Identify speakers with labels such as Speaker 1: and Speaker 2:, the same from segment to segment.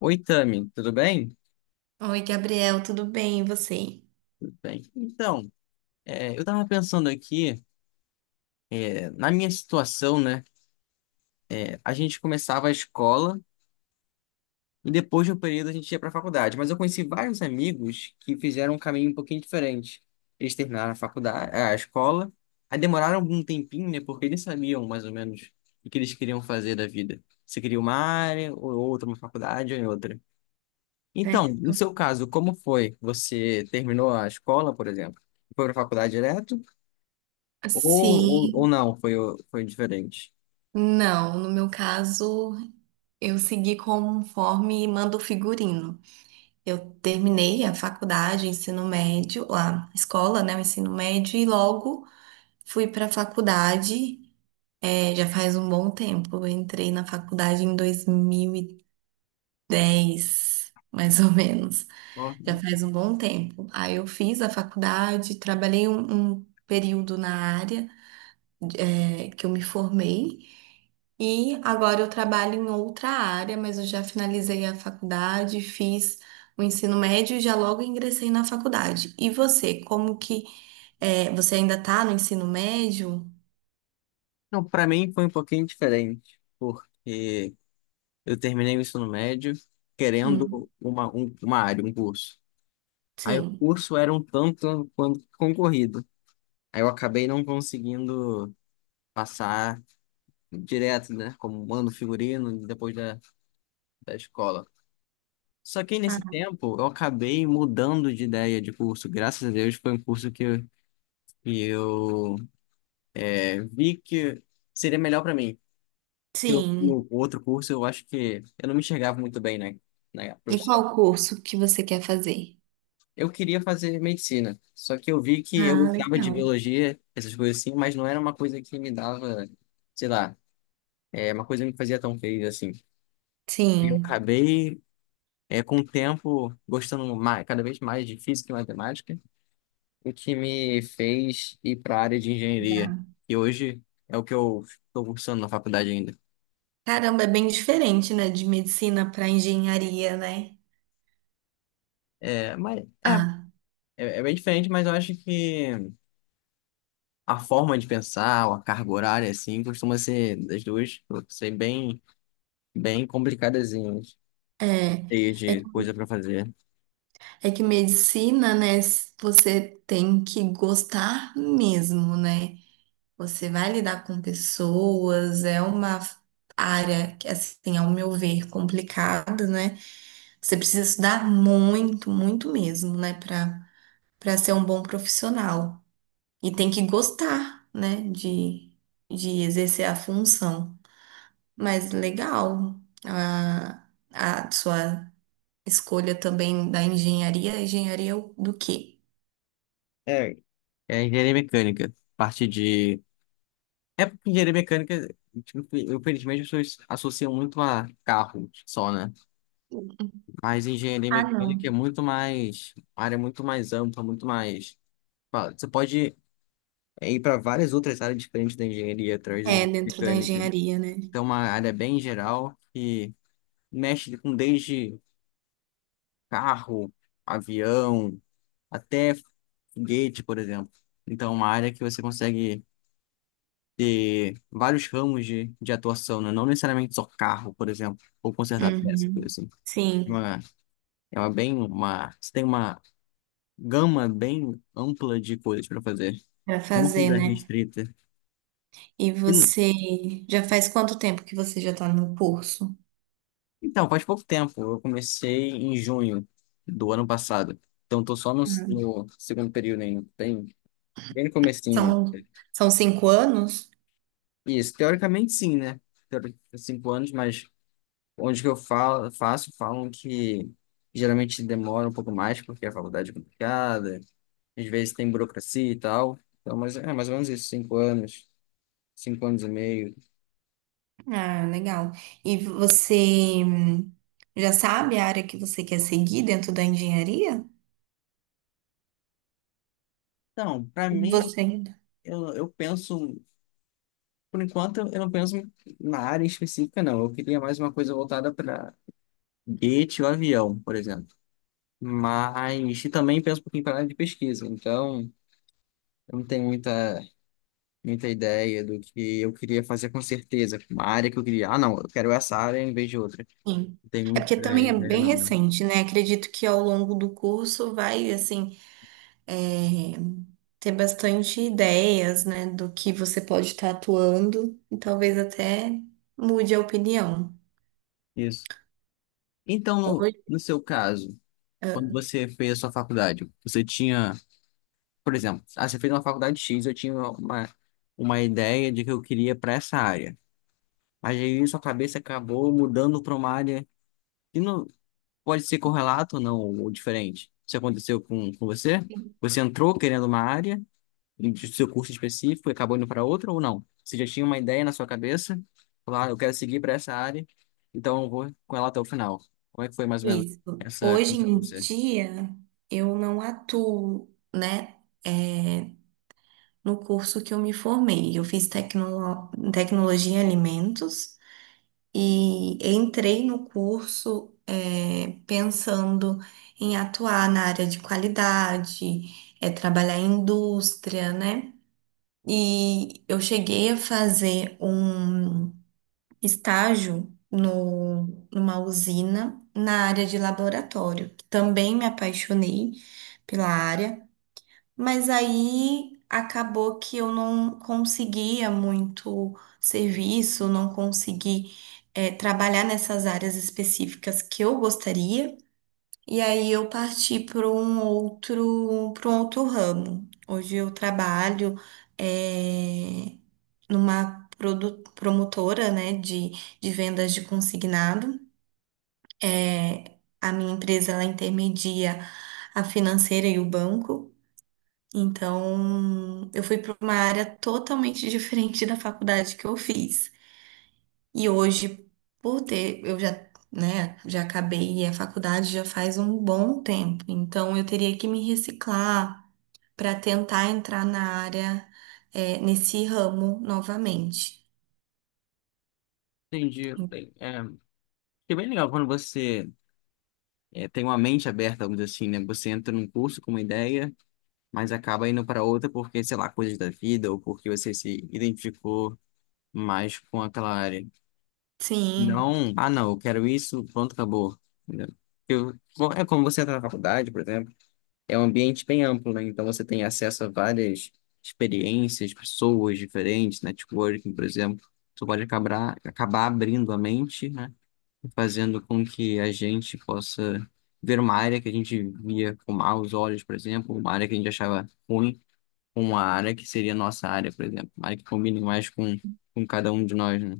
Speaker 1: Oi, Tami, tudo bem?
Speaker 2: Oi, Gabriel, tudo bem? E você?
Speaker 1: Tudo bem. Então, eu tava pensando aqui, na minha situação, né? A gente começava a escola e depois de um período a gente ia pra faculdade, mas eu conheci vários amigos que fizeram um caminho um pouquinho diferente. Eles terminaram a faculdade, a escola, aí demoraram algum tempinho, né? Porque eles sabiam mais ou menos o que eles queriam fazer da vida. Se queria uma área ou outra, uma faculdade ou em outra.
Speaker 2: É.
Speaker 1: Então, no
Speaker 2: então,
Speaker 1: seu caso, como foi? Você terminou a escola, por exemplo? Foi pra faculdade direto? Ou
Speaker 2: Sim,
Speaker 1: não, foi diferente.
Speaker 2: não. No meu caso, eu segui conforme manda o figurino. Eu terminei a faculdade, ensino médio, a escola, né, o ensino médio, e logo fui para a faculdade. É, já faz um bom tempo. Eu entrei na faculdade em 2010, mais ou menos.
Speaker 1: Ó.
Speaker 2: Já faz um bom tempo. Aí eu fiz a faculdade, trabalhei um período na área. Que eu me formei e agora eu trabalho em outra área, mas eu já finalizei a faculdade, fiz o ensino médio e já logo ingressei na faculdade. E você, como que é, você ainda está no ensino médio?
Speaker 1: Não, pra mim foi um pouquinho diferente, porque eu terminei o ensino médio querendo
Speaker 2: Hum,
Speaker 1: uma área, um curso. Aí o
Speaker 2: sim.
Speaker 1: curso era um tanto quanto concorrido. Aí eu acabei não conseguindo passar direto, né, como mando figurino da escola. Só que
Speaker 2: Ah,
Speaker 1: nesse tempo eu acabei mudando de ideia de curso. Graças a Deus foi um curso que eu vi que seria melhor pra mim.
Speaker 2: sim.
Speaker 1: No outro curso, eu acho que eu não me enxergava muito bem, né, na
Speaker 2: E
Speaker 1: profissão.
Speaker 2: qual curso que você quer fazer?
Speaker 1: Eu queria fazer medicina, só que eu vi que eu
Speaker 2: Ah,
Speaker 1: gostava de
Speaker 2: legal.
Speaker 1: biologia, essas coisas assim, mas não era uma coisa que me dava, sei lá, é uma coisa que me fazia tão feliz assim. E eu
Speaker 2: Sim.
Speaker 1: acabei, com o tempo, gostando mais, cada vez mais de física e matemática, o que me fez ir para a área de engenharia,
Speaker 2: Dá.
Speaker 1: e hoje é o que eu estou cursando na faculdade ainda.
Speaker 2: Caramba, é bem diferente, né, de medicina para engenharia, né?
Speaker 1: É, mas é,
Speaker 2: Ah,
Speaker 1: é bem diferente, mas eu acho que a forma de pensar, ou a carga horária, assim, costuma ser das duas, ser bem, bem complicadazinhas,
Speaker 2: é.
Speaker 1: cheias
Speaker 2: É.
Speaker 1: de coisa para fazer.
Speaker 2: É que medicina, né? Você tem que gostar mesmo, né? Você vai lidar com pessoas, é uma área que, assim, ao meu ver, complicada, né? Você precisa estudar muito, muito mesmo, né? Para para ser um bom profissional. E tem que gostar, né? De exercer a função. Mas legal, a, a sua escolha também da engenharia. Engenharia do quê?
Speaker 1: É, é engenharia mecânica, parte de... É porque engenharia mecânica, tipo, infelizmente, as pessoas associam muito a carro só, né? Mas engenharia
Speaker 2: Ah, não.
Speaker 1: mecânica é muito mais, uma área muito mais ampla, muito mais... fala, você pode ir para várias outras áreas diferentes da engenharia, através da
Speaker 2: É,
Speaker 1: engenharia
Speaker 2: dentro da
Speaker 1: mecânica.
Speaker 2: engenharia, né?
Speaker 1: Então, é uma área bem geral que mexe com desde carro, avião, até foguete, por exemplo. Então, é uma área que você consegue ter vários ramos de atuação, né? Não necessariamente só carro, por exemplo, ou consertar peça, coisa
Speaker 2: Uhum.
Speaker 1: assim. É
Speaker 2: Sim,
Speaker 1: uma, é uma bem uma, você tem uma gama bem ampla de coisas para fazer.
Speaker 2: para
Speaker 1: Uma
Speaker 2: fazer,
Speaker 1: coisa
Speaker 2: né?
Speaker 1: restrita.
Speaker 2: E
Speaker 1: E não-
Speaker 2: você já faz quanto tempo que você já está no curso?
Speaker 1: Então, faz pouco tempo, eu comecei em junho do ano passado. Então, tô só no,
Speaker 2: Hum.
Speaker 1: no segundo período ainda, bem, bem no comecinho.
Speaker 2: São, são 5 anos?
Speaker 1: Isso, teoricamente sim, né? Cinco anos, mas onde que eu falo, faço, falam que geralmente demora um pouco mais, porque a faculdade é complicada, às vezes tem burocracia e tal. Então, mas é mais ou menos isso, cinco anos e meio.
Speaker 2: Ah, legal. E você já sabe a área que você quer seguir dentro da engenharia?
Speaker 1: Então, para mim,
Speaker 2: Você ainda?
Speaker 1: eu penso, por enquanto, eu não penso na área específica, não. Eu queria mais uma coisa voltada para gate ou avião, por exemplo. Mas e também penso um pouquinho para área de pesquisa, então eu não tenho muita, muita ideia do que eu queria fazer com certeza, uma área que eu queria. Ah, não, eu quero essa área em vez de outra.
Speaker 2: Sim.
Speaker 1: Não tem
Speaker 2: É
Speaker 1: muita
Speaker 2: porque também é
Speaker 1: ideia,
Speaker 2: bem
Speaker 1: não, né?
Speaker 2: recente, né? Acredito que ao longo do curso vai, assim, é, ter bastante ideias, né, do que você pode estar atuando e talvez até mude a opinião.
Speaker 1: Isso. Então,
Speaker 2: Hoje,
Speaker 1: no seu caso, quando
Speaker 2: ah,
Speaker 1: você fez a sua faculdade, você tinha, por exemplo, ah, você fez uma faculdade X, eu tinha uma ideia de que eu queria para essa área. Mas aí sua cabeça acabou mudando para uma área que não pode ser correlato ou não, ou diferente. Isso aconteceu com você? Você entrou querendo uma área do seu curso específico e acabou indo para outra ou não? Você já tinha uma ideia na sua cabeça? Falar, "Ah, eu quero seguir para essa área, então eu vou com ela até o final. Como é que foi mais ou menos
Speaker 2: isso.
Speaker 1: essa
Speaker 2: Hoje em
Speaker 1: coisa?
Speaker 2: dia, eu não atuo, né, é, no curso que eu me formei. Eu fiz tecnologia em alimentos e entrei no curso, é, pensando em atuar na área de qualidade, é, trabalhar em indústria, né? E eu cheguei a fazer um estágio no, numa usina na área de laboratório. Também me apaixonei pela área, mas aí acabou que eu não conseguia muito serviço, não consegui, trabalhar nessas áreas específicas que eu gostaria. E aí eu parti para um outro ramo. Hoje eu trabalho eh, numa promotora, né, de vendas de consignado. Eh, a minha empresa ela intermedia a financeira e o banco. Então eu fui para uma área totalmente diferente da faculdade que eu fiz. E hoje, por ter, eu já, né, já acabei a faculdade já faz um bom tempo, então eu teria que me reciclar para tentar entrar na área, é, nesse ramo novamente.
Speaker 1: Entendi. Bem, é, é bem legal quando você tem uma mente aberta, vamos dizer assim, né? Você entra num curso com uma ideia, mas acaba indo para outra porque, sei lá, coisas da vida ou porque você se identificou mais com aquela área.
Speaker 2: Sim,
Speaker 1: Não, ah, não, eu quero isso, pronto, acabou. Entendeu? Eu, bom, é como você entra na faculdade, por exemplo. É um ambiente bem amplo, né? Então você tem acesso a várias experiências, pessoas diferentes, networking, por exemplo. Você pode acabar abrindo a mente, né? E fazendo com que a gente possa ver uma área que a gente via com maus olhos, por exemplo, uma área que a gente achava ruim, com uma área que seria nossa área, por exemplo. Uma área que combine mais com cada um de nós, né?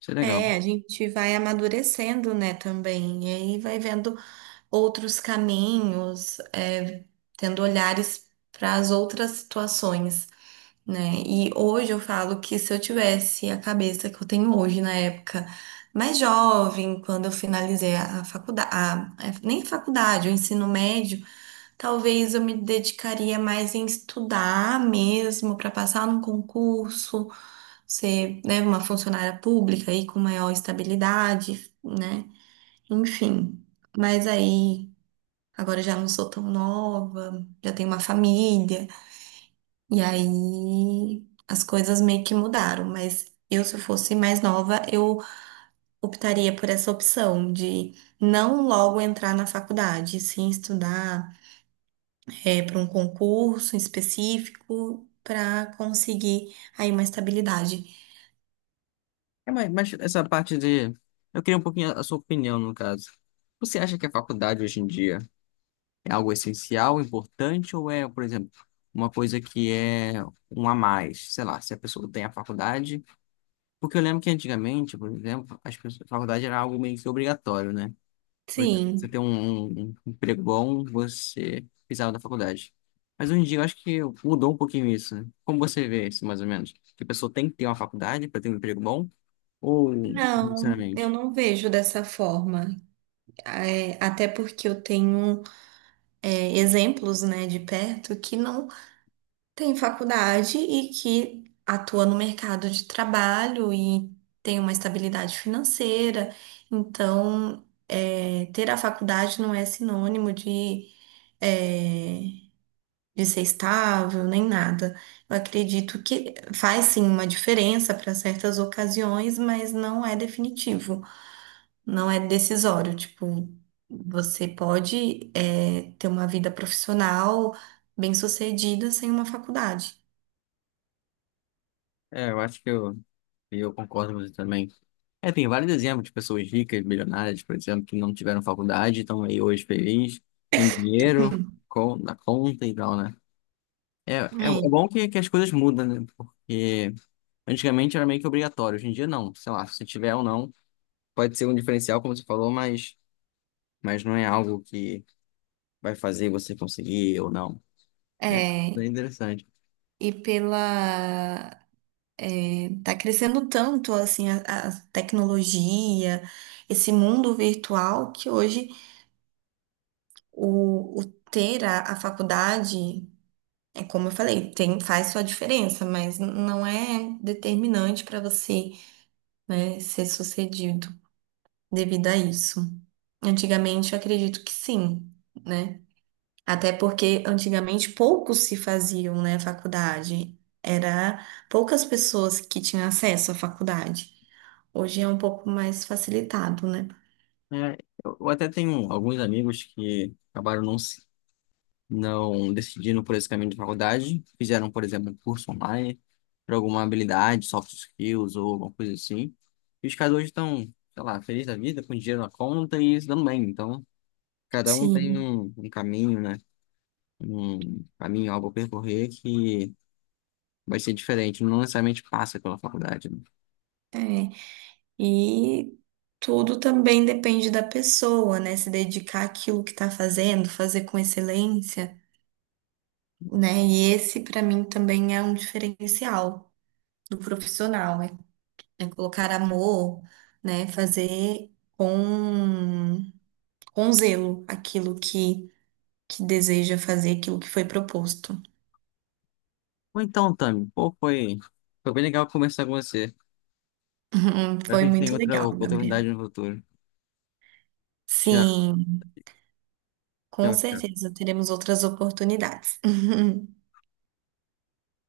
Speaker 1: Isso é legal.
Speaker 2: é, a gente vai amadurecendo, né, também, e aí vai vendo outros caminhos, é, tendo olhares para as outras situações. Né? E hoje eu falo que se eu tivesse a cabeça que eu tenho hoje, na época mais jovem, quando eu finalizei a faculdade, nem faculdade, o ensino médio, talvez eu me dedicaria mais em estudar mesmo para passar num concurso, ser, né, uma funcionária pública aí com maior estabilidade, né? Enfim. Mas aí, agora eu já não sou tão nova, já tenho uma família. E aí as coisas meio que mudaram, mas eu, se eu fosse mais nova, eu optaria por essa opção de não logo entrar na faculdade, sim estudar para um concurso específico para conseguir aí uma estabilidade.
Speaker 1: É, mas essa parte de... Eu queria um pouquinho a sua opinião, no caso. Você acha que a faculdade hoje em dia é algo essencial, importante, ou é, por exemplo, uma coisa que é um a mais? Sei lá, se a pessoa tem a faculdade. Porque eu lembro que antigamente, por exemplo, as pessoas, a faculdade era algo meio que obrigatório, né? Por exemplo, você ter
Speaker 2: Sim,
Speaker 1: um emprego bom, você precisava da faculdade. Mas hoje em dia eu acho que mudou um pouquinho isso, né? Como você vê isso, mais ou menos? Que a pessoa tem que ter uma faculdade para ter um emprego bom? Ou,
Speaker 2: não, eu
Speaker 1: sinceramente?
Speaker 2: não vejo dessa forma. É, até porque eu tenho é, exemplos, né, de perto que não tem faculdade e que atua no mercado de trabalho e tem uma estabilidade financeira. Então, é, ter a faculdade não é sinônimo de, é, de ser estável nem nada. Eu acredito que faz sim uma diferença para certas ocasiões, mas não é definitivo, não é decisório. Tipo, você pode, é, ter uma vida profissional bem-sucedida sem uma faculdade.
Speaker 1: É, eu acho que eu concordo com você também. É, tem vários exemplos de pessoas ricas, milionárias, por exemplo, que não tiveram faculdade, estão aí hoje felizes, com dinheiro, com, na conta e tal, né? É
Speaker 2: É,
Speaker 1: bom que as coisas mudam, né? Porque antigamente era meio que obrigatório, hoje em dia não. Sei lá, se tiver ou não, pode ser um diferencial, como você falou, mas não é algo que vai fazer você conseguir ou não. É,
Speaker 2: é,
Speaker 1: é interessante.
Speaker 2: e pela. É, tá crescendo tanto assim a tecnologia, esse mundo virtual, que hoje o ter a faculdade, é como eu falei, tem, faz sua diferença, mas não é determinante para você, né, ser sucedido devido a isso. Antigamente eu acredito que sim, né? Até porque antigamente poucos se faziam, né, faculdade. Era poucas pessoas que tinham acesso à faculdade. Hoje é um pouco mais facilitado, né?
Speaker 1: É, eu até tenho alguns amigos que acabaram não se não decidiram por esse caminho de faculdade, fizeram, por exemplo, um curso online para alguma habilidade, soft skills ou alguma coisa assim. E os caras hoje estão, sei lá, felizes da vida, com dinheiro na conta e se dando bem. Então, cada um tem
Speaker 2: Sim,
Speaker 1: um caminho, né? Um caminho, algo a percorrer que vai ser diferente, não necessariamente passa pela faculdade. Né?
Speaker 2: é. E tudo também depende da pessoa, né? Se dedicar àquilo que está fazendo, fazer com excelência, né? E esse, para mim, também é um diferencial do profissional, né? É colocar amor, né? Fazer com com zelo aquilo que deseja fazer, aquilo que foi proposto.
Speaker 1: Ou então, Tami, pô, foi bem legal conversar com você. Espero que
Speaker 2: Foi
Speaker 1: a gente tenha
Speaker 2: muito
Speaker 1: outra
Speaker 2: legal, Gabriel.
Speaker 1: oportunidade no futuro. Tchau,
Speaker 2: Sim, com
Speaker 1: tchau, tchau.
Speaker 2: certeza teremos outras oportunidades.